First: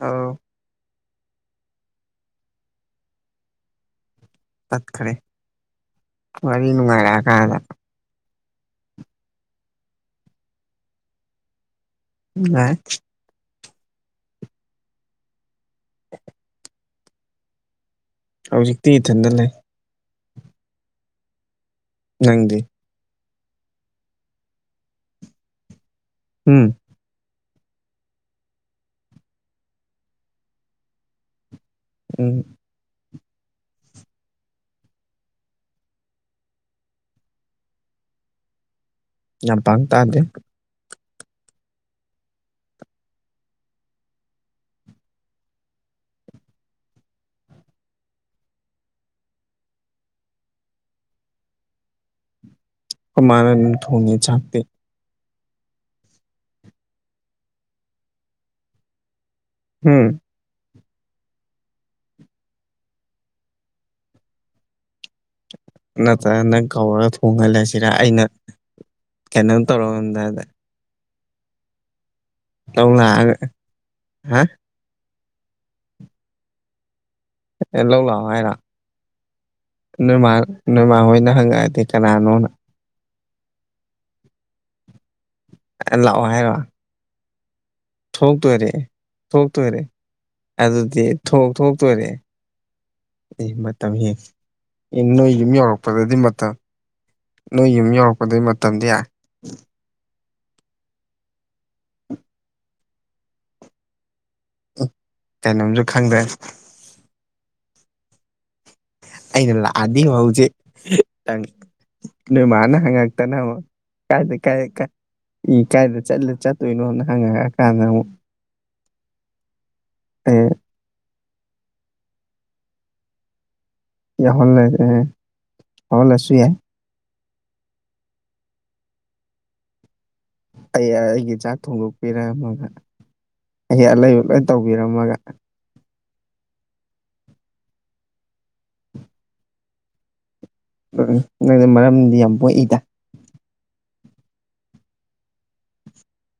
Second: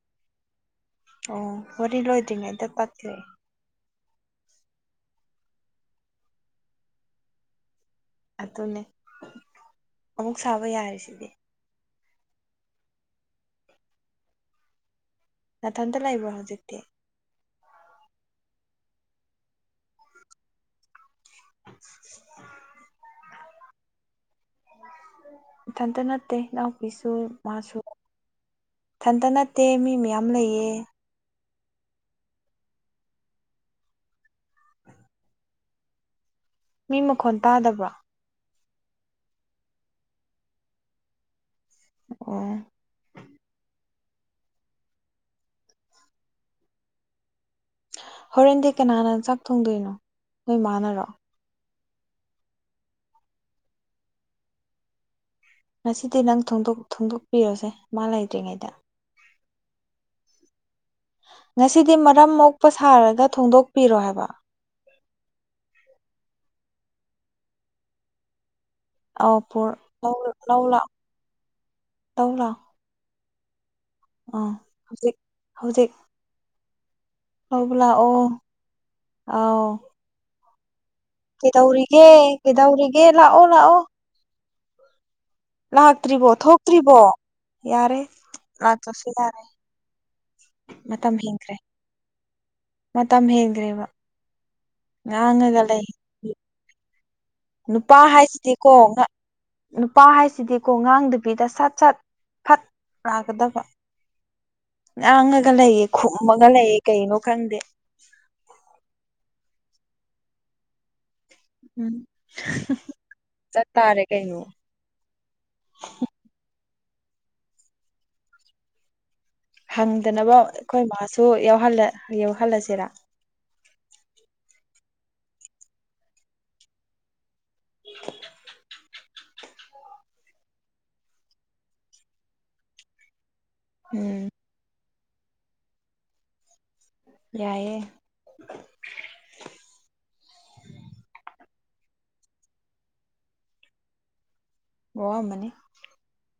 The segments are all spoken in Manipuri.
ꯑ ꯑꯣ ꯋꯥꯔꯤ ꯂꯣꯏꯗ꯭ꯔꯤꯉꯩ ꯑꯝꯗ ꯇꯥꯛꯈ꯭ꯔꯦ ꯇꯠ ꯈꯔꯦ ꯋꯥꯔꯤ ꯋꯥꯔꯤꯅꯅꯨꯡꯉꯥꯏꯔ ꯀꯗ ꯑꯗꯨꯅꯦ ꯑꯃꯨꯛ ꯁꯥꯕ ꯌꯥꯔꯤꯁꯤꯗꯤ ꯌꯥ ꯉꯅꯥꯊꯟꯇ ꯂꯥꯛꯕ꯭ꯔ ꯍꯧꯖꯤꯛꯇꯤ ꯍꯧꯖꯤꯛꯇꯤ ꯏꯊꯟꯗ ꯂꯩ ꯅꯪꯒꯤ ꯊꯥꯟ ꯇꯅꯦ ꯎꯝ ꯄꯁꯨ ꯃꯥꯁꯨꯊꯟꯇ ꯅꯠꯇꯦ ꯃꯤ ꯃꯌꯥꯝ ꯂꯩꯌꯦ ꯎꯝ ꯃꯤ ꯃꯈꯣꯟ ꯇꯥꯗꯕ꯭ꯔꯣ ꯌꯥꯝ ꯄꯥꯡ ꯇꯥꯗꯦ ꯑꯣ ꯍꯣꯔꯦꯟꯗꯤ ꯀꯅꯥꯅ ꯆꯥꯛ ꯊꯣꯡꯗꯣꯏꯅꯣ ꯅꯣꯏ ꯃꯥꯥꯟꯅꯔꯣ ꯀꯃꯅ ꯊꯣꯡꯅꯤ ꯆꯥꯇ ꯉꯁꯤꯗꯤ ꯅꯪ ꯊꯣꯡꯗꯣꯛꯄꯤꯔꯣꯁꯦ ꯃꯥ ꯂꯩꯇ꯭ꯔꯤꯉꯩꯗ ꯎꯝ ꯉꯁꯤꯗꯤ ꯃꯔꯝ ꯃꯣꯛꯄ ꯁꯥꯔꯒ ꯊꯣꯡꯗꯣꯛꯄꯤꯔꯣ ꯍꯥꯏꯕ ꯅꯠꯇ꯭ꯔꯒ ꯅꯪ ꯀꯧꯔꯒ ꯊꯣꯡꯍꯜꯂꯁꯤꯔ ꯑꯩꯅ ꯑꯥꯎ ꯀꯩꯅꯣꯝ ꯂꯧ ꯇꯧꯔꯝꯗꯥꯏꯗ ꯂꯧꯂ ꯂꯧꯔꯥꯛ ꯂꯧꯧ ꯂꯥꯛꯑꯒ ꯑ ꯍꯥ ꯍꯧꯖꯤꯛ ꯍꯧꯖꯤꯛ ꯑꯦ ꯂꯧ ꯂꯥꯛꯑꯣ ꯍꯥꯏꯔꯃ ꯅꯃ ꯍꯣꯏ ꯀꯩꯗꯧꯔꯤꯒꯦ ꯀꯩꯗꯧꯔꯤꯒꯦ ꯂꯥꯛꯑꯣ ꯂꯥꯛꯑꯣ ꯂꯥꯛꯑꯣ ꯂꯥꯛꯇ꯭ꯔꯤꯕꯣ ꯍꯥꯏꯔꯣ ꯊꯣꯛꯇ꯭ꯔꯤꯕꯣ ꯌꯥꯔꯦ ꯊꯣꯛꯇꯣꯏꯔꯦ ꯊꯣꯛꯇꯣꯏꯔꯦ ꯑꯗꯨꯗꯤ ꯊꯣꯛ ꯊꯣꯛꯇꯣꯏꯔꯦ ꯑꯦ ꯃꯇꯝ ꯍ ꯅꯣꯏ ꯌꯨꯝ ꯌꯧꯔꯛꯄꯗꯗꯤ ꯃꯇꯝ ꯅꯣꯏ ꯌꯨꯝ ꯅꯨꯄꯥ ꯌꯧꯔꯛꯄꯗꯩ ꯍꯥꯏꯁꯤꯗꯤꯀꯣ ꯃꯇꯝꯗꯤ ꯉꯍꯥꯛ ꯅꯨꯄꯥ ꯍꯥꯏꯁꯤꯗꯤꯀꯣ ꯉꯥꯡꯗꯕꯤꯗ ꯁꯠ ꯁꯠ ꯐꯠꯇꯒꯗꯕ ꯉꯥꯡꯉꯒ ꯀꯩꯅꯣꯝꯁꯨ ꯂꯩꯌꯦ ꯈꯪꯗ꯭ꯔꯦ ꯈꯨꯝꯃꯒ ꯂꯩꯌꯦ ꯀꯩꯅꯣ ꯈꯪꯗꯦ ꯑꯩꯅ ꯂꯥꯛꯗꯤ ꯍꯎꯁꯦꯪ ꯅꯨꯃꯅ ꯍꯪꯉꯛꯇꯅ ꯑꯃꯨꯛ ꯀꯥꯏꯗ ꯀꯥꯏꯗꯥꯏ ꯀꯥꯏꯗ ꯆꯠꯂꯨ ꯆꯠ ꯇꯣꯏꯅꯣ ꯍꯅ ꯍꯪꯉ ꯀꯥꯟꯉꯣ ꯍꯪꯗꯅꯕ ꯑꯦ ꯑꯩꯈꯣꯏ ꯃꯥꯁꯨ ꯌꯥꯧꯍꯜꯂꯁꯤꯔꯥ ꯏ ꯍꯣꯜ ꯑꯦ ꯍꯜ ꯂꯁꯨ ꯌꯥꯏ ꯖꯅꯝꯃꯝ ꯑꯩ ꯑꯩꯒꯤ ꯆꯥꯛ ꯊꯣꯡꯗꯣꯛꯄꯤꯔꯝꯃꯒ ꯑꯩ ꯑꯂꯩ ꯎꯠꯂꯣꯏ ꯇꯧꯕꯤꯔꯝꯃꯒ ꯌꯥꯏꯑꯌꯦ ꯅꯪꯅ ꯃꯔꯝꯗꯤ ꯌꯥꯝ ꯄꯣꯛꯏꯗ ꯋꯥꯃꯅꯤ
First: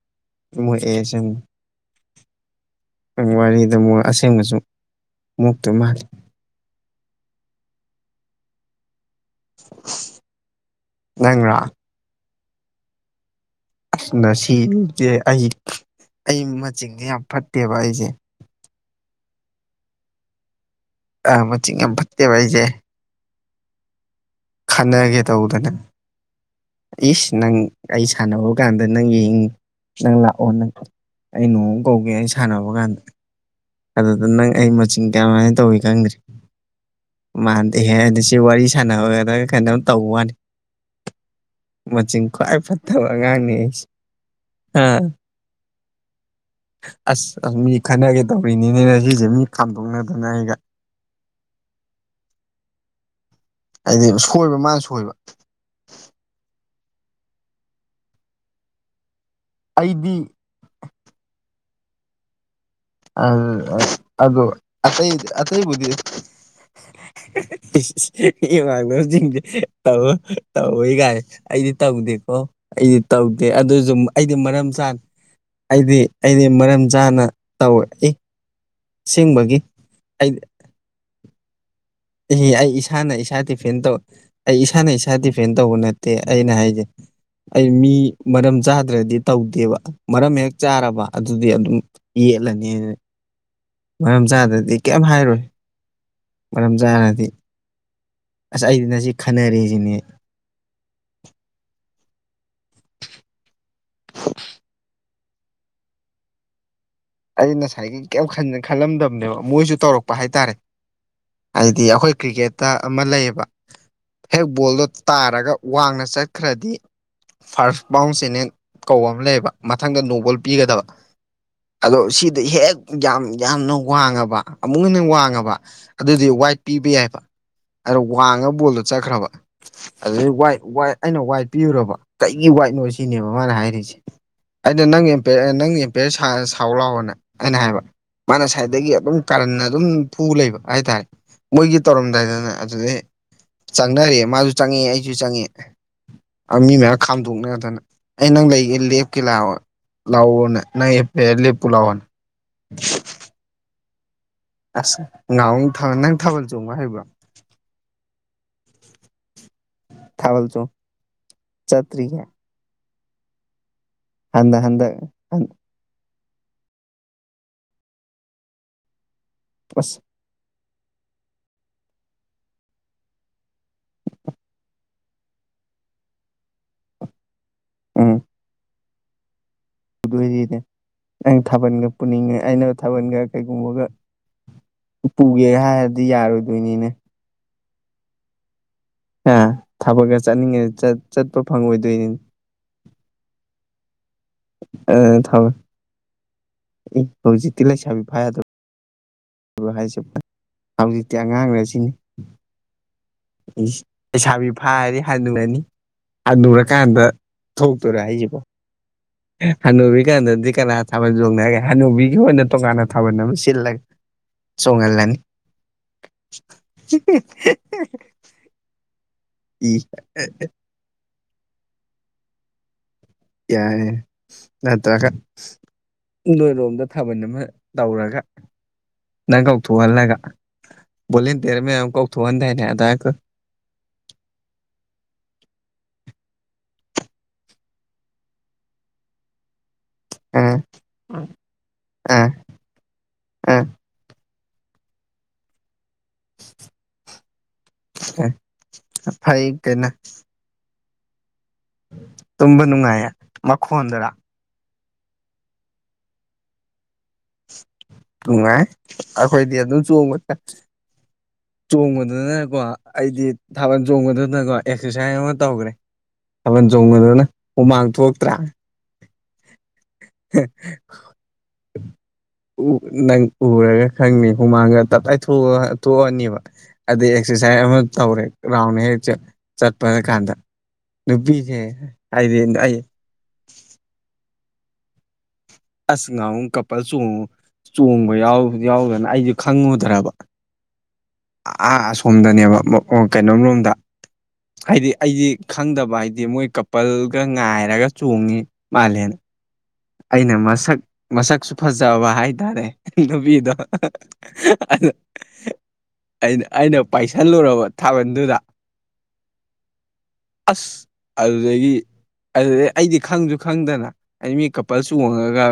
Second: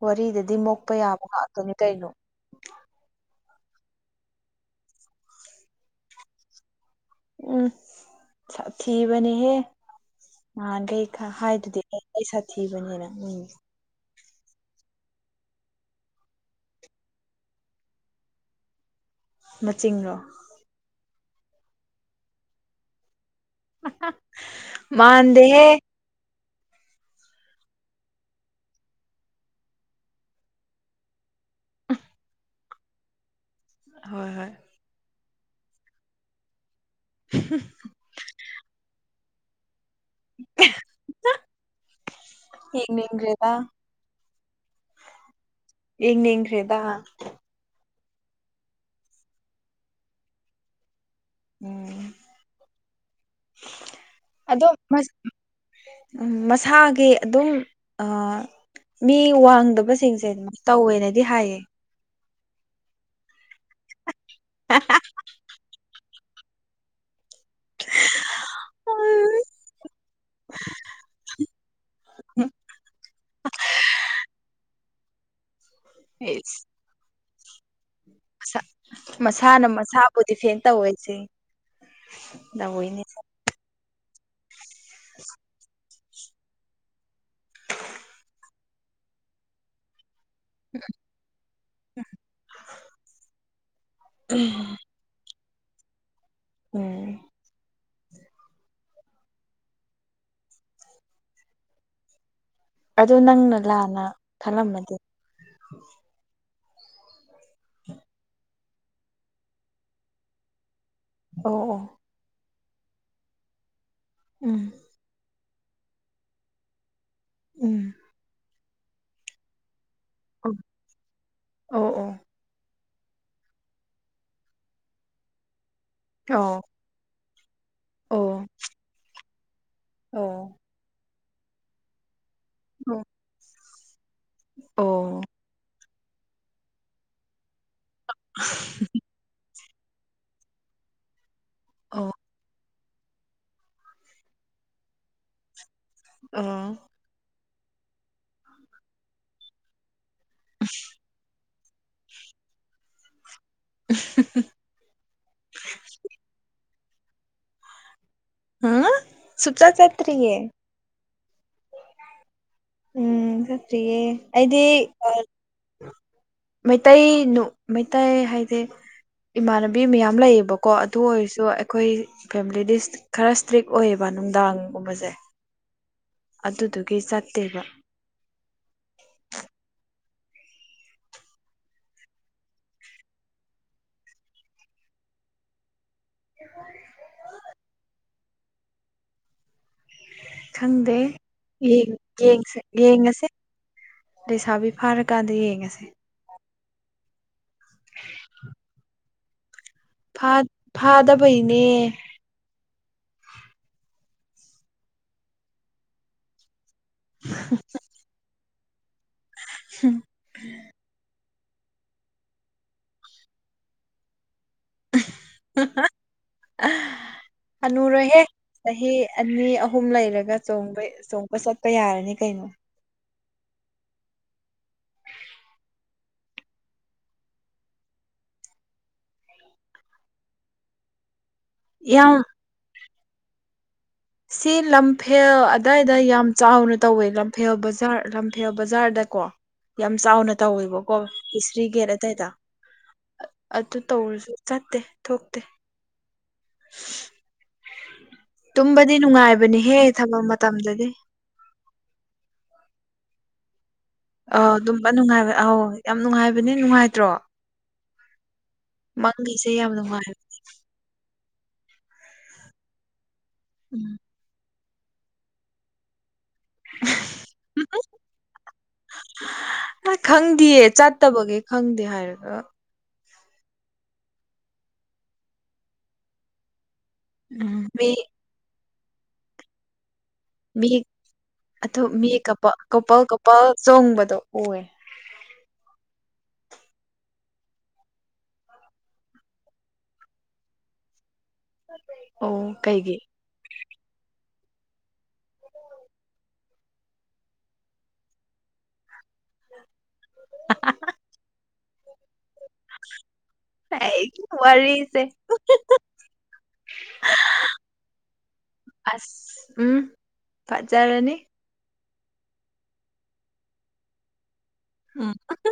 ꯋꯥꯔꯤꯗꯗꯤ ꯃꯣꯛꯄ ꯃꯣꯛꯑꯦ ꯌꯥꯕ ꯑꯁꯦꯡꯕ ꯉꯥꯛꯇꯅꯤ ꯀꯩꯅꯣ ꯋꯥꯔꯤꯗ ꯑꯃꯨꯛ ꯑꯁꯦꯡꯕꯁꯨ ꯃꯨꯛꯇꯨ ꯃꯥꯜꯂꯤ ꯎꯝ ꯊꯤꯕꯅꯦꯍꯦ ꯃꯥꯥꯟꯈꯩ ꯈ ꯅꯪꯔꯥ ꯍꯥꯏꯗꯨꯗꯤ ꯑꯩꯩ ꯁꯥꯊꯤꯕꯅꯦꯅ ꯃꯣꯏ ꯑꯁꯅ ꯁꯤꯁꯦ ꯑꯩ ꯑꯩ ꯃꯆꯤꯡꯁꯦ ꯌꯥꯝ ꯐꯠꯇꯦꯕ ꯑꯩꯁꯦ ꯃꯤꯡꯡꯂꯣ ꯃꯆ ꯌꯥꯝ ꯐꯠꯇꯦꯕ ꯑꯩꯁꯦ ꯑ ꯈꯟꯅꯒꯦ ꯇꯧꯕꯗꯅ ꯏꯁ ꯅꯪ ꯑꯩ ꯁꯥꯟꯅꯕ ꯀꯥꯟꯗ ꯅꯪ ꯌꯦꯡ ꯅꯪ ꯂꯥꯛꯑꯣ ꯅꯪ ꯑꯩ ꯅꯣꯡ ꯀꯧꯒꯦ ꯑꯩ ꯁꯥꯟꯅꯕ ꯀꯥꯟꯗ ꯑꯗꯨꯗ ꯅꯪ ꯑꯩ ꯃꯆꯤꯟ ꯀꯌꯥꯃꯥꯏꯅ ꯇꯧꯏ ꯈꯪꯗ꯭ꯔꯦ ꯃꯥꯗꯤꯍꯦ ꯍꯥꯏꯗꯤ ꯁꯤ ꯋꯥꯔꯤ ꯁꯅꯕꯒꯗꯒ ꯀꯩꯅ ꯑꯗꯨ ꯇꯧꯕꯅꯤ ꯃꯆꯤꯟ ꯈ꯭ꯋꯥꯏ ꯐꯠꯇꯕ ꯑꯉꯥꯡꯅꯤ ꯑꯩꯁꯦ ꯑꯥ ꯌꯦꯡ ꯌꯦ꯭ꯔꯦꯗ ꯑꯁ ꯃꯤ ꯈꯟꯅꯒꯦ ꯇꯧꯔꯤꯅꯤꯅꯦꯅ ꯁꯤꯁꯦ ꯃꯤ ꯈꯥꯝꯗꯣꯛꯅꯗꯅ ꯑꯩꯒ ꯎꯝ ꯑꯩꯗꯤ ꯁꯣꯏꯕ ꯃꯥꯅ ꯑꯗꯣꯁ ꯁꯣꯏꯕ ꯝ ꯃꯁꯥꯒꯤ ꯑꯗꯨꯝ ꯃꯤ ꯑꯩꯗꯤ ꯋꯥꯡꯗꯕꯁꯤꯡꯁꯦ ꯑꯗꯨ ꯇꯧꯋꯦꯅꯗꯤ ꯍꯥꯏꯌꯦ ꯑ ꯑꯗꯨꯗ ꯑꯇꯩꯩ ꯑꯇꯩꯩꯕꯨꯗꯤ ꯆꯦ ꯇ ꯇꯧ ꯀꯥꯏ ꯑꯩꯗꯤ ꯇꯧꯗꯦꯀꯣ ꯑꯩꯗꯤ ꯇꯧꯗꯦ ꯑꯗꯨꯁꯨ ꯑꯩꯗꯤ ꯃꯔꯝ ꯆꯥꯅ ꯑꯩꯗꯤ ꯑꯩꯗꯤ ꯃꯔꯝ ꯆꯥꯅ ꯇꯧꯋꯏ ꯃꯁꯥꯅ ꯃꯁꯥꯕꯨ ꯗꯤꯐꯦꯟ ꯇꯧꯁꯦ ꯑꯦ ꯑꯩ ꯏꯁꯥꯅ ꯏꯁꯥ ꯗꯤꯐꯦꯟ ꯇꯧ ꯑꯩ ꯏꯁꯥꯅ ꯏꯁꯥ ꯗꯤꯐꯦꯟ ꯇꯧꯕ ꯅꯠꯇꯦ ꯑꯩꯅ ꯍꯥꯏꯖꯩ ꯑꯩ ꯃꯤ ꯃꯔꯝ ꯆꯥꯗ꯭ꯔꯗꯤ ꯇꯧꯗꯦꯕ ꯃꯔꯝ ꯍꯦꯛ ꯆꯥꯔꯕ ꯑꯗꯨꯗꯤ ꯑꯗꯨꯝ ꯌꯦꯠꯂꯅꯤꯅ ꯃꯔꯝ ꯆꯥꯗꯗꯤ ꯀꯩꯝ ꯍꯥꯏꯔꯣꯏ ꯃꯔꯝ ꯆꯥꯔꯗꯤ ꯑꯁ ꯑꯩꯗꯤ ꯅ ꯁꯤ ꯈꯟꯅꯔꯁꯤꯅꯦ ꯑꯗꯨꯗ ꯅꯪꯅ ꯂꯥꯟꯅ ꯈꯜꯂꯝꯃꯗꯤ ꯑꯩ ꯉꯁꯥꯏꯒꯤ ꯀꯩꯝ ꯈꯜꯂꯝꯗꯕꯅꯦꯕ ꯃꯣꯏꯁꯨ ꯇꯧꯔꯛꯄ ꯍꯥꯏꯇꯥꯔꯦ ꯍꯥꯏꯗꯤ ꯑꯩꯈꯣꯏ ꯀ꯭ꯔꯤꯀꯦꯠꯇ ꯑꯃ ꯂꯩꯌꯦꯕ ꯍꯦꯛ ꯕꯣꯜꯗꯣ ꯇꯥꯔꯒ ꯋꯥꯡꯅ ꯆꯠꯈ꯭ꯔꯗꯤ ꯐꯥꯔꯁ ꯄꯕꯥꯥꯎꯟꯁꯤꯅꯦ ꯀꯧꯕ ꯑꯃ ꯂꯩꯌꯦꯕ ꯃꯊꯪꯗ ꯅꯣꯡꯕꯣꯜ ꯄꯤꯒꯗꯕ ꯑꯗꯣ ꯁꯤꯗ ꯍꯦꯛ ꯌꯥꯝ ꯌꯥꯝꯅ ꯋꯥꯡꯉꯕ ꯑꯃꯨꯛ ꯍꯦꯟꯅ ꯋꯥꯡꯉꯕ ꯑꯗꯨꯗꯤ ꯋꯥꯏꯠ ꯄꯤꯕ ꯌꯥꯏꯕ ꯑꯗꯣ ꯋꯥꯡꯉꯒ ꯕꯣꯜꯗꯣ ꯆꯠꯈ꯭ꯔꯕ ꯑꯗꯨ ꯑꯩꯅ ꯋꯥꯏꯠ ꯄꯤꯔꯨꯔꯕ ꯀꯩꯒꯤ ꯋꯥꯏꯠꯅꯣ ꯁꯤꯅꯦꯕ ꯃꯥꯅ ꯍꯥꯏꯔꯤꯁꯦ ꯑꯩꯅ ꯅꯪ ꯅꯪꯒꯤ ꯑꯦꯝꯄꯤꯌꯔ ꯁꯥꯎ ꯂꯥꯎꯕꯅꯦ ꯑꯩꯅ ꯍꯥꯏꯕ ꯃꯥꯅ ꯁꯥꯏꯠꯇꯗꯒꯤ ꯑꯗꯨꯝ ꯀꯔꯟꯅ ꯑꯗꯨꯝ ꯐꯨ ꯂꯩꯕ ꯍꯥꯏꯇꯥꯔꯦ ꯃꯣꯏꯒꯤ ꯇꯧꯔꯝꯗꯥꯏꯗꯅ ꯑꯗꯨꯗꯤꯩ ꯆꯪꯅꯔꯤꯌꯦ ꯃꯥꯁꯨ ꯆꯪꯉꯦ ꯑꯩꯁꯨ ꯆꯪꯉꯦ ꯃꯤ ꯃꯌꯥꯝ ꯈꯥꯝꯗꯣꯛꯅꯗꯅ ꯑꯩ ꯅꯪ ꯂꯩꯒꯦ ꯂꯦꯞꯀꯦ ꯂꯥꯛꯑꯣ ꯂꯥꯎꯑꯣꯣꯅꯦ ꯅ ꯄꯦ ꯂꯦꯄꯨ ꯂꯥꯎꯑꯣꯅꯦ ꯎ ꯑꯁ ꯉꯥ ꯅꯪ ꯊꯥꯕꯜ ꯆꯣꯡꯕ ꯍꯥꯏꯕ꯭ꯔꯣ ꯑ ꯆꯨꯄꯆꯥ ꯆꯠ ꯊꯥꯕꯜ ꯆꯣ ꯆꯇꯔꯤꯒꯦ ꯎꯝ ꯐꯔꯤꯌꯦ ꯑꯩꯗꯤ ꯍꯟꯗꯛ ꯍꯟꯗꯛ ꯃꯩꯇꯩꯅ ꯃꯩꯇꯩ ꯍꯥꯏꯗꯤ ꯏꯃꯥꯟꯅꯕꯤ ꯑꯁ ꯃꯌꯥꯝ ꯂꯩꯌꯦꯕꯀꯣ ꯀꯣ ꯑꯗꯨ ꯑꯣꯏꯔꯁꯨ ꯑꯩꯈꯣꯏ ꯐꯦꯃꯤꯂꯤꯗꯤ ꯈꯔ ꯏꯁ꯭ꯇ꯭ꯔꯤꯛ ꯑꯣꯏꯌꯦꯕ ꯅꯨꯡꯗꯥꯡꯒꯨꯝꯕꯁꯦ ꯑꯗꯨꯗꯨꯒꯤ ꯆꯠꯇꯦꯕ ꯎꯝ ꯗꯣꯏꯅꯦ ꯑꯩꯅ ꯊꯥꯕꯜꯒ ꯄꯨꯅꯤꯡꯉꯦ ꯑꯩꯅ ꯊꯥꯕꯜꯒ ꯀꯩꯒꯨꯝꯕꯒ ꯄꯨꯒꯦ ꯍꯥꯏꯔꯗꯤ ꯌꯥꯔꯣꯏꯗꯣꯏꯅꯤꯅꯦ ꯑ ꯊꯕꯛꯀ ꯆꯠꯅꯤꯡꯉꯗꯤ ꯆꯠꯄ ꯐꯪꯉꯣꯏꯗꯣꯏꯅꯤꯅꯤ ꯌꯦꯡꯉꯁꯦ ꯂꯩꯁꯥꯕꯤ ꯐꯥꯔꯀꯥꯟꯗ ꯌꯦꯡꯉꯁꯦ ꯏ ꯍꯖꯤꯇꯤ ꯂꯩꯦꯁꯃꯤ ꯐꯥꯏ ꯑꯗꯨꯣ ꯑ ꯍꯥꯏꯁꯦꯕ ꯍꯧꯖꯤꯛꯇꯤ ꯑꯉꯥꯡꯔ ꯁꯤꯅꯤ ꯂꯩꯁꯥꯕꯤ ꯐꯥꯔꯗꯤ ꯍꯜꯂꯨꯔꯅꯤ ꯍꯜꯂꯨꯔꯀꯥꯟꯗ ꯊ ꯇꯣꯏꯔ ꯍꯥꯏꯕꯅ ꯀꯥꯟ ꯅꯗꯤ ꯀꯥꯟꯅ ꯍꯥ ꯊꯥꯕꯜ ꯆꯣꯡꯅꯒꯦ ꯍꯅꯨꯕꯤꯒꯤ ꯑꯣꯏꯅ ꯇꯣꯉꯥꯟꯅ ꯊꯥꯕꯜ ꯑꯃ ꯁꯤꯜꯂꯒꯦ ꯆꯣꯡꯉꯜ ꯂꯅꯤ ꯆꯍꯤ ꯑꯅꯤ ꯑꯍꯨꯝ ꯂꯩꯔꯒ ꯆꯣꯡꯕ ꯆꯣꯡꯄ ꯆꯠꯄ ꯌꯥꯔꯅꯤ ꯀꯩꯅꯣ ꯌꯥꯏꯑꯦ ꯅꯠꯇ꯭ꯔ ꯅꯣꯏꯔꯣꯝꯗ ꯊꯥꯕꯜ ꯑꯃ ꯇꯧꯔꯒ ꯅꯪ ꯀꯧꯊꯣꯛꯍꯜꯂꯒ ꯕꯣꯂꯤꯟꯇꯤꯌꯔ ꯃꯌꯥꯝ ꯀꯧꯊꯣꯛꯍꯟꯗꯥꯏꯅꯦ ꯑꯗ ꯁꯤ ꯂꯝꯐꯦꯜ ꯑꯗꯥꯋꯥꯏꯗ ꯌꯥꯝ ꯆꯥꯎꯅ ꯇꯧꯋꯦ ꯂꯝꯐꯦꯜ ꯕꯖꯥꯔ ꯂꯝꯐꯦꯜ ꯕꯖꯥꯔꯗ ꯀꯣ ꯌꯥꯝ ꯆꯥꯎꯅ ꯑꯥ ꯇꯧꯋꯦꯕꯀꯣ ꯏꯁꯤꯁꯇ꯭ꯔꯤ ꯒꯦꯠ ꯑꯗꯨꯏꯗ ꯑꯥ ꯑꯥ ꯑꯗꯨ ꯇꯧꯔꯁꯨ ꯆꯠꯇꯦ ꯊꯣꯛꯇꯦ ꯇꯨꯝꯕꯗꯤ ꯐꯩ ꯅꯨꯡꯉꯥꯏꯕꯅꯤꯍꯦ ꯀꯩꯅꯣ ꯊꯝꯕ ꯃꯇꯝꯗꯗꯤ ꯇꯨꯝꯕ ꯅꯨꯡꯉꯥꯏꯌꯦ ꯃꯈꯣꯟꯗꯔꯥ ꯑ ꯑꯗꯨꯝꯕ ꯅꯨꯡꯉꯥꯏꯕ ꯑꯧ ꯌꯥꯝ ꯅꯨꯡꯉꯥꯏꯕꯅꯦ ꯅꯨꯡꯉꯥꯏꯇ꯭ꯔꯣ ꯅꯨꯡꯉꯥꯏ ꯑꯩꯈꯣꯏꯗꯤ ꯑꯗꯨꯝ ꯆꯣꯡꯕ ꯆꯠ ꯆꯣꯡꯕꯗꯅꯀꯣ ꯑꯩꯗꯤ ꯊꯥꯕꯜ ꯆꯣꯡꯕꯗꯅꯀꯣ ꯑꯦꯛꯁꯔꯁꯥꯏꯖ ꯑꯃ ꯇꯧꯈ꯭ꯔꯦ ꯊꯥꯕꯜ ꯆꯣꯡꯒꯣꯗꯅ ꯍꯨꯃꯥꯡ ꯊꯣꯛꯇ꯭ꯔꯥ ꯑ ꯈꯪꯗꯦꯌꯦ ꯆꯠꯇꯕꯒꯤꯦ ꯈꯪꯗꯦ ꯍꯥꯏꯔꯒ ꯎ ꯅꯪ ꯎꯔꯒ ꯈꯪꯅꯤ ꯍꯨꯃꯥꯡꯒ ꯇꯞꯇꯥꯏ ꯊꯣꯛꯑ-ꯊꯣꯛꯑꯅꯤꯕ ꯑꯗꯩ ꯑꯦꯛꯁꯔꯁꯥꯏꯖ ꯑꯃ ꯇꯧꯔꯦ ꯔꯥꯎꯟ ꯍꯦꯛ ꯆꯠꯄ ꯀꯥꯟꯗ ꯗꯨꯄꯤꯁꯦ ꯍꯥꯏꯗ ꯄꯜ ꯆꯣꯡꯕꯗꯣ ꯎꯑ ꯑꯁ ꯉꯥꯍꯨ ꯀꯄꯜ ꯆꯣꯡꯉꯨ ꯆꯣꯡꯕ ꯌꯥ ꯌꯥꯎꯗꯅ ꯑꯩꯁꯨ ꯈꯪꯉꯨꯗ꯭ꯔꯕ ꯑꯁꯣꯝꯗꯅꯦꯕ ꯀꯩꯅꯣꯝꯂꯣꯝꯗ ꯍꯥꯏꯗꯤ ꯑꯩꯗꯤ ꯈꯪꯗꯕ ꯍꯥꯏꯗꯤ ꯃꯣꯏ ꯀꯄꯜꯒ ꯉꯥꯏꯔꯒ ꯆꯣꯡꯉꯤ ꯃꯥꯜꯂꯦꯅ ꯑꯩꯅ ꯃꯁꯛ ꯃꯁꯛꯁꯨ ꯐꯖꯕ ꯍꯥꯏ ꯇꯥꯔꯦ ꯅꯕꯤꯗ ꯑꯩꯅ ꯑꯩꯅ ꯄꯥꯏꯁꯜꯂꯨꯔꯕ ꯊꯥꯕꯜꯗꯨꯗ ꯑꯁ ꯎꯝ ꯑꯁ ꯐꯖꯔꯅꯤ ꯑꯗꯨꯗꯒꯤ ꯑꯗꯨꯗꯩ ꯑꯩꯗꯤ ꯈꯪꯁꯨ ꯈꯪꯗꯅ ꯑꯩ ꯃꯤ ꯀꯄꯜ ꯆꯣꯡꯉꯒ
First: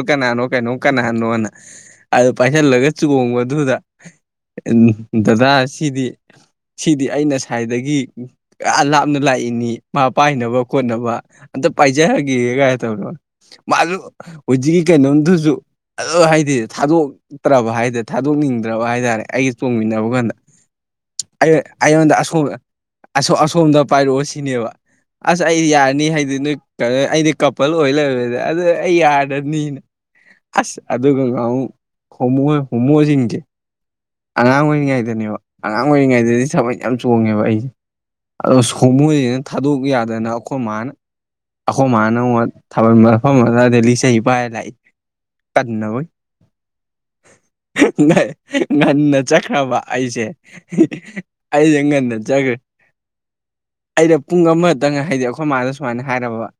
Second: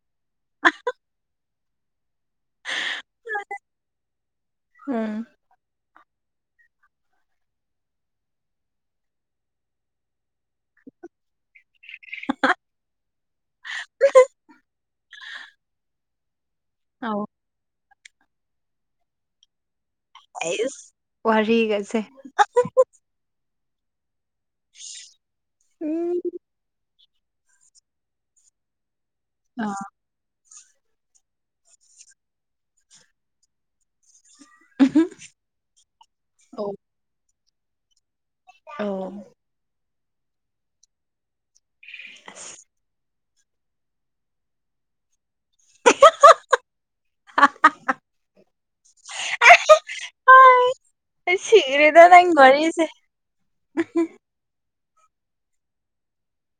ꯜ ꯀꯅꯥꯅꯣ ꯀꯩꯅꯣ ꯀꯅꯥ ꯍꯅꯣꯅ ꯑꯗꯨ ꯄꯥꯏꯁꯤꯜꯂꯒ ꯆꯣꯡꯕꯗꯨꯗ ꯗꯗꯥ ꯑꯁꯤꯗꯤ ꯁꯤꯗꯤ ꯑꯩꯅ ꯁꯥꯏꯗꯒꯤ ꯑ ꯂꯥꯞꯅ ꯂꯥꯛꯏꯅꯤ ꯃꯥ ꯄꯥꯏꯅꯕ ꯈꯣꯠꯅꯕ ꯑꯝꯇ ꯄꯥꯏꯖꯔꯒꯦ ꯀꯥꯏ ꯇꯧꯅꯣ ꯃꯥꯁꯨ ꯍꯧꯖꯤꯛꯀꯤ ꯀꯩꯅꯣꯝꯗꯨꯁꯨ ꯑꯗꯨ ꯍꯥꯏꯗꯤ ꯊꯥꯗꯣꯛ ꯐꯠꯇ꯭ꯔꯕ ꯍꯥꯏꯇꯥꯦ ꯊꯥꯗꯣꯛꯅꯤꯡꯗ꯭ꯔꯕ ꯍꯥꯏꯇꯥꯔꯦ ꯑꯩꯒ ꯆꯣꯡꯃꯤꯟꯅꯕ ꯑꯩ ꯑꯩꯣꯟꯗ ꯑꯁ ꯑꯁꯣ-ꯑꯁꯣꯝꯗ ꯄꯥꯏꯔꯛꯑꯣ ꯁꯤꯅꯦꯕ ꯑꯁ ꯑꯩꯗꯤ ꯌꯥꯔꯅꯤ ꯍꯥꯏꯗꯤ ꯀꯩꯅꯣ ꯑꯩꯗꯤ ꯀ ꯄꯄꯜ ꯑꯣꯏ ꯂꯩꯕꯗ ꯑꯗꯨ ꯑꯩ ꯌꯥꯗꯅꯤꯅꯦ ꯑꯁ ꯑꯗꯨꯒ ꯉ ꯍꯣꯃꯨ ꯍꯣꯃꯨꯣꯏꯁꯤꯟꯁꯦ ꯑꯉꯥꯡ ꯑꯣꯏꯔꯤꯉꯩꯗꯅꯦꯕ ꯑꯉꯥꯡ ꯑꯣꯏꯔꯤꯉꯩꯗꯗꯤ ꯊꯕꯛ ꯌꯥꯝ ꯆꯣꯡꯉꯦꯕ ꯑꯩꯁꯦ ꯑꯗꯣ ꯍꯣꯃꯣꯏꯁꯤꯅ ꯊꯥꯗꯣꯛ ꯌꯥꯗꯅ ꯑꯩꯈꯣꯏ ꯃꯥꯅ ꯑꯈꯣꯏ ꯃꯥꯅ ꯎ ꯊꯥꯕꯜꯕ ꯍꯃꯗ ꯗꯦꯜꯂꯤ ꯁ ꯄꯔ ꯂꯥꯛꯏ ꯀꯗꯅꯕꯨ ꯥ [unintelligible] ꯉꯟꯅ ꯆꯠꯈ꯭ꯔꯕ ꯑꯩꯁꯦ ꯑꯩꯁꯦ ꯉꯟꯅ ꯆꯠꯈ꯭ꯔꯦ ꯑꯩꯗ ꯄꯨꯡ ꯑꯃꯗꯪ ꯍꯥꯏꯗꯤ ꯑꯩꯈꯣꯏ ꯃꯥꯥꯗ ꯁꯨꯃꯥꯏꯅ ꯍꯥꯏꯔꯕ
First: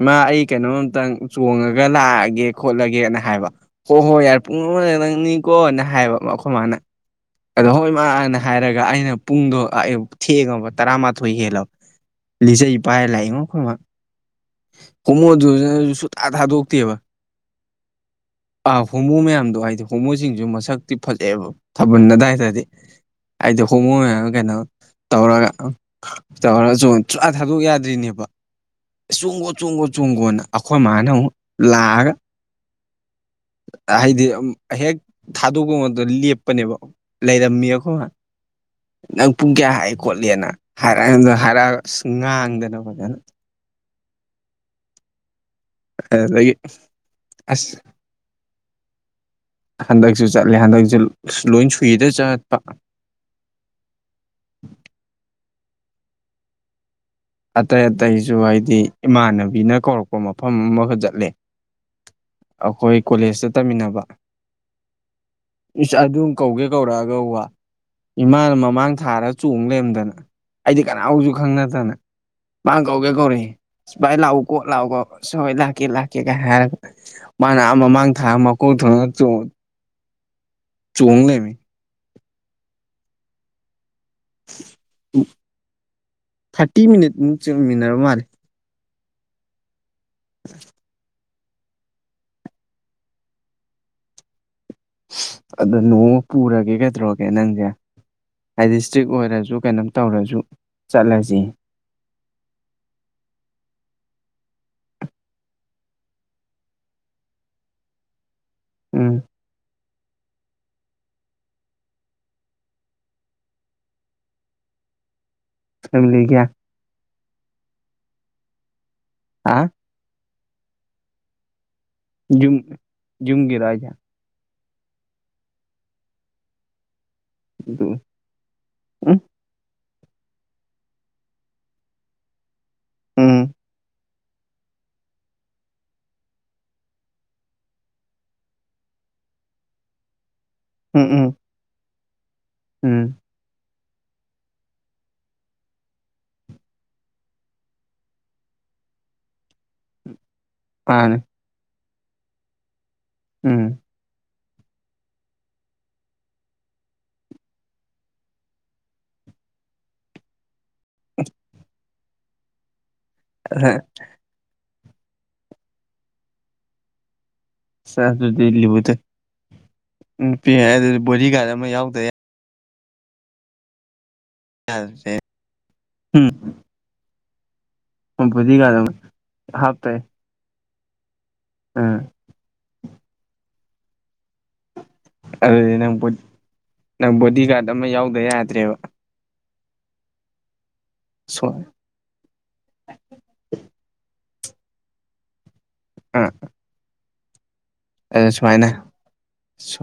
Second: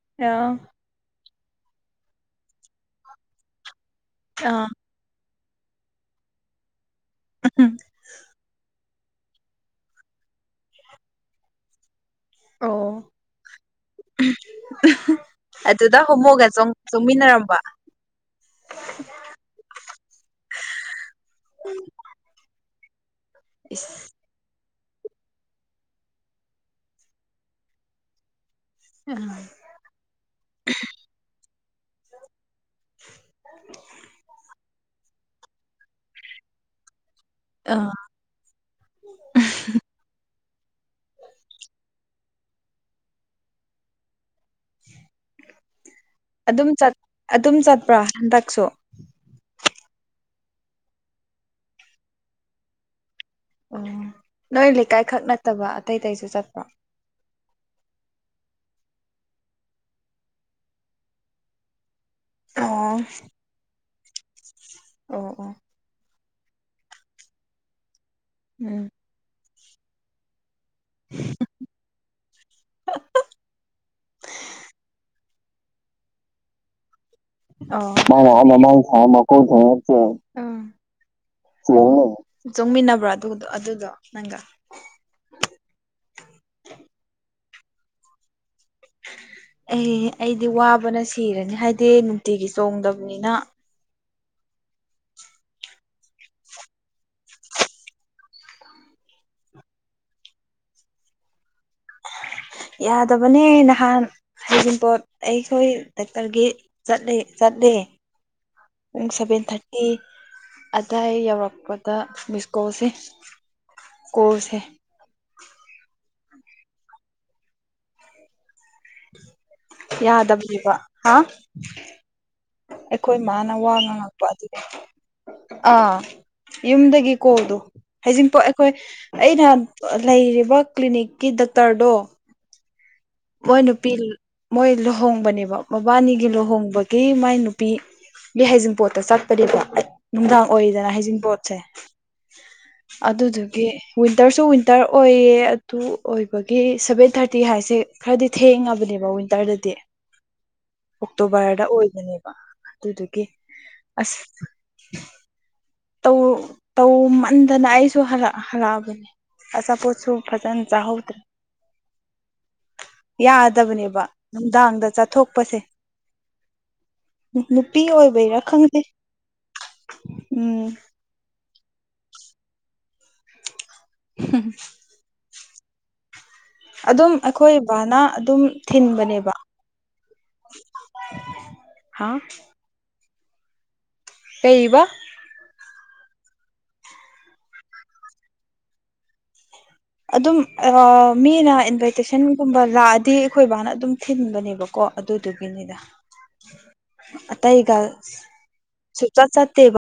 ꯏꯃꯥ ꯑꯩ ꯀꯩꯅꯣꯝꯝꯇꯪ ꯆꯣꯡꯉꯒ ꯂꯥꯛꯑꯒꯦ ꯈꯣꯠꯂꯒꯦꯅ ꯍꯥꯏꯕ ꯍꯣꯏ ꯍꯣꯏ ꯌꯥꯔꯦ ꯄꯨꯡ ꯑꯃꯗ ꯅꯪꯅꯤꯀꯣꯅ ꯍꯥꯏꯕ ꯑꯩꯈꯣꯏ ꯃꯥꯅ ꯑꯗꯣ ꯍꯣꯏ ꯏ ꯃꯥꯅ ꯍꯥꯏꯔꯒ ꯑꯩꯅ ꯄꯨꯡꯗꯣ ꯑꯌꯧ ꯊꯦꯡꯉꯕ ꯇꯔꯥꯃꯥꯊꯣꯏ ꯍꯦꯜꯂ ꯂꯤꯖꯩ ꯏ ꯄꯥꯏ ꯂꯥꯏꯌꯦꯉ ꯈꯨꯗꯤꯣꯏꯃꯛ ꯀꯃꯑꯣꯗꯁꯨ ꯑꯗ ꯍꯥꯥꯗꯣꯛꯇ ꯍꯥꯏꯕ ꯑꯥ ꯍꯣꯃꯣ ꯃꯌꯥꯝꯗꯣ ꯍꯥꯏꯗꯤ ꯍꯣꯃꯨꯁꯤꯡꯁꯨ ꯃꯁꯛꯇꯤ ꯐꯠꯂꯛꯑꯦꯕ ꯊꯥꯕꯜ ꯑꯗꯨꯗꯥꯋꯥꯏꯗꯗꯤ ꯑꯩꯗꯤ ꯍꯣꯡꯉꯣꯏ ꯃꯌꯥꯝ ꯀꯩꯅꯣ ꯇꯧꯔꯒ ꯇꯧꯔꯁꯨ ꯁꯨꯡꯌꯥꯥ ꯊꯥꯗꯣꯛ ꯌꯥꯗ꯭ꯔꯤꯅꯦꯕ ꯆꯨꯝꯒꯣ ꯆꯣꯡꯒꯣ ꯆꯣꯡꯒꯣꯅ ꯑꯩꯈꯣꯏ ꯃꯥꯅ ꯑꯃꯨꯛ ꯂꯥꯛꯑꯒ ꯎꯃꯝ ꯍꯥꯏꯗꯤ ꯍꯦꯛ ꯊꯥꯗꯣꯛꯄ ꯉꯗ ꯂꯦꯞꯄꯅꯦꯕ ꯂꯩꯔꯝꯃꯤ ꯑꯩꯈꯣꯏ ꯅꯪ ꯄꯨꯡ ꯀꯌꯥ ꯍꯥꯏꯔꯑꯦ ꯈꯣꯠꯂꯤꯦꯅ ꯍꯥꯏꯔꯛꯑ ꯑꯩꯉꯣꯟꯗ ꯍꯥꯏꯔꯛꯑꯒ ꯑꯁ ꯉꯥꯡꯗꯅ ꯐꯖꯅ ꯑꯗꯨꯗꯒꯤ ꯑꯗꯨꯝ ꯑꯗꯨꯝ ꯑꯁ ꯆꯠꯄ꯭ꯔꯣ ꯍꯟꯗꯛꯁꯨ ꯍꯟꯗꯛꯁꯨ ꯆꯠꯂꯦ ꯍꯟꯗꯛꯁꯨ ꯂꯣꯏ ꯁꯨꯏꯗ ꯆꯠꯄ ꯑꯣ ꯅꯣꯏ ꯂꯩꯀꯥꯏꯈꯛ ꯅꯠꯇꯕ ꯑꯇꯩ ꯑꯇꯩꯁꯨ ꯆꯠꯄ ꯑꯇꯩ ꯑꯇꯩꯁꯨ ꯍꯥꯏꯗꯤ ꯏꯃꯥꯟꯅꯕꯤꯅ ꯀꯧꯔꯛꯄ ꯃꯐꯝ ꯑꯃꯈꯛ ꯆꯠꯂꯦ ꯑꯩꯈꯣꯏ ꯀꯣꯂꯦꯖꯇ ꯇꯝꯃꯤꯟꯅꯕ ꯑꯣ ꯑꯣ ꯏꯁ ꯑꯗꯨꯝ ꯀꯧꯒꯦ ꯀꯧꯔꯛꯑ ꯀꯧꯕ ꯏꯃꯥꯅ ꯃꯃꯥꯡ ꯊꯥꯔꯒ ꯆꯣꯡ ꯂꯔꯦꯝꯗꯅ ꯑꯩꯗꯤ ꯀꯅꯥꯕꯨꯁꯨ ꯈꯪꯅꯗꯅ ꯃꯥ ꯀꯧꯒꯦ ꯀꯧꯔꯚꯥꯏ ꯂꯥꯛꯎ ꯀꯣꯠ ꯂꯥꯛꯑꯣ ꯀꯣ ꯁ ꯍꯣꯏ ꯂꯥꯛꯀꯦ ꯂꯥꯛꯀꯦ ꯀꯥꯏ ꯍꯥꯏꯔꯒ ꯃꯥꯅ ꯑꯃ ꯃꯥꯡ ꯊꯥ ꯑꯃ ꯀꯧꯊꯅ ꯆ [inaudible] ꯆꯣꯡꯂꯦꯃꯦ ꯆꯣꯡꯃꯤꯟꯅꯕ꯭ꯔꯣ ꯑꯗꯨ ꯑꯗꯨꯗꯣ ꯅꯪꯒ ꯊꯥꯔꯇꯤ ꯃꯤꯅꯤꯠꯃꯨꯛ ꯆꯃꯤꯟꯅꯔ ꯃꯥꯜꯂꯦ ꯑꯩ ꯑꯩꯗꯤ ꯋꯥꯕꯅ ꯁꯤꯔꯅꯤ ꯍꯥꯏꯗꯤ ꯅꯨꯡꯇꯤꯒꯤ ꯆꯣꯡꯗꯕꯅꯤꯅ ꯑꯗꯣ ꯅꯣꯡꯃ ꯄꯨꯔꯒꯦ ꯀꯩꯗ꯭ꯔꯣꯒꯦ ꯅꯪꯁꯦ ꯍꯥꯏꯗꯤ ꯏꯁꯇ꯭ꯔꯤꯛ ꯑꯣꯏꯔꯁꯨ ꯀꯩꯅꯣꯝ ꯇꯧꯔꯁꯨ ꯆꯠꯂꯁꯤ ꯌꯥꯗꯕꯅꯦ ꯅꯍꯥꯟ ꯍꯡꯄꯣꯠ ꯑꯩꯈꯣꯏ ꯗꯥꯛꯇꯔꯒꯤꯠꯂ ꯆꯠꯂꯦ ꯎ ꯎꯝ ꯁꯚꯦꯟ ꯊꯥꯔꯇꯤ ꯑꯗꯥꯏ ꯌꯧꯔꯛꯄꯗ ꯃꯤꯁꯀꯣꯜꯁꯦ ꯀꯣꯜꯁꯦ ꯐꯃꯤ ꯂꯩꯒꯌꯥ [inaudible] ꯍꯥ ꯌꯥꯗꯕꯔꯤꯕ ꯍꯥ ꯌꯨꯝ ꯑꯩꯈꯣꯏ ꯃꯥꯅ ꯌꯨꯝꯒꯤꯔꯣ ꯋꯥ ꯍꯥꯏꯁꯦ ꯉꯥꯡꯉꯛꯄ ꯑꯗꯨꯗꯤ ꯑꯥ ꯌꯨꯝꯗꯒꯤ ꯀꯣꯜꯗꯣ ꯍꯖꯤꯡꯄꯣꯛ ꯑꯩꯈꯣꯏ ꯎꯝ ꯑꯩꯅ ꯂꯩꯔꯤꯕ ꯀ꯭ꯂꯤꯅꯤꯛꯀꯤ ꯗꯣꯛꯇꯔꯗꯣ ꯎꯝ ꯃꯣꯏ ꯅꯨꯄꯤ ꯃꯣꯏ ꯂꯨꯍꯣꯡꯕꯅꯦꯕ ꯃꯕꯥꯅꯤꯒꯤ ꯂꯨꯍꯣꯡꯕꯒꯤ ꯃꯥꯏ ꯅꯨꯄꯤ ꯕꯤ ꯍꯩꯖꯝꯄꯣꯠꯇ ꯆꯠꯄꯅꯦꯕꯣ ꯅꯨꯡꯗꯥꯡ ꯑꯣꯏꯗꯅ ꯎꯝ ꯎꯝ ꯍꯩꯖꯤꯡꯄꯣꯠꯁꯦ ꯎꯝ ꯑꯗꯨꯗꯨꯒꯤ ꯋꯤꯟꯇꯔꯁꯨ ꯋꯤꯟꯇꯔ ꯑꯣꯏꯌꯦ ꯑꯗꯨ ꯑꯣꯏꯕꯒꯤ ꯁꯚꯦꯟ ꯊꯥꯔꯇꯤ ꯍꯥꯏꯁꯦ ꯈꯔꯗꯤ ꯊꯦꯡꯉꯕꯅꯦꯕ ꯋꯤꯟꯇꯔꯗꯗꯤ ꯃꯥꯅꯦ ꯑꯣꯛꯇꯣꯕꯔꯗ ꯑꯣꯏ ꯅꯦꯕ ꯑꯗꯨꯗꯨꯒꯤ ꯎꯝ ꯑꯁ ꯇꯧꯃꯟꯗꯅ ꯑꯩꯁꯨ ꯍꯜꯂꯛꯑꯕꯅꯦ ꯑꯆꯥꯄꯣꯠꯁꯨ ꯐꯖꯅ ꯆꯥꯍꯧꯗ꯭ꯔꯦ ꯑꯁ ꯌꯥꯗꯕꯅꯦꯕ ꯅꯨꯡꯗꯥꯡꯗ ꯆꯠꯊꯣꯛꯄꯁꯦ ꯎ ꯅꯨꯄꯤ ꯑꯣꯏꯕꯩꯔꯥ ꯑꯗꯨꯗꯤ ꯈꯪꯗꯦ ꯄꯤ ꯍꯥꯏ ꯑꯗꯨꯗꯤ ꯕꯣꯗꯤ ꯒꯥꯔꯗ ꯑꯃ ꯌꯥꯎꯗꯦ ꯍ ꯌꯥꯁꯦ ꯎꯝ ꯑꯗꯨꯝ ꯑꯩꯈꯣꯏ ꯕꯥꯅ ꯑꯗꯨꯝ ꯊꯤꯟꯕꯅꯦꯕ ꯍꯥꯞꯄꯦ ꯍꯥ ꯂꯩꯕ ꯑꯗꯨꯗꯤ ꯅꯪ-ꯅꯪ ꯕꯣꯗꯤ ꯒꯥꯗ ꯑꯃ ꯌꯥꯎꯗ ꯌꯥꯗ꯭ꯔꯦꯕ ꯑꯗꯨꯝ ꯃꯤꯅ ꯁꯣꯏ ꯏꯟꯚꯥꯏꯇꯦꯁꯟꯒꯨꯝꯕ ꯂꯥꯛꯑꯗꯤ ꯑꯩꯈꯣꯏ ꯏꯕꯥꯅ ꯑꯗꯨꯝ ꯊꯤꯟꯕꯅꯦꯕꯀꯣ ꯀꯣ ꯑꯗꯨꯗꯨꯒꯤꯅꯤꯗ ꯑꯇꯩꯒ ꯑ ꯁꯨꯃꯥꯏꯅ ꯆꯠ-ꯆꯠꯇꯦꯕ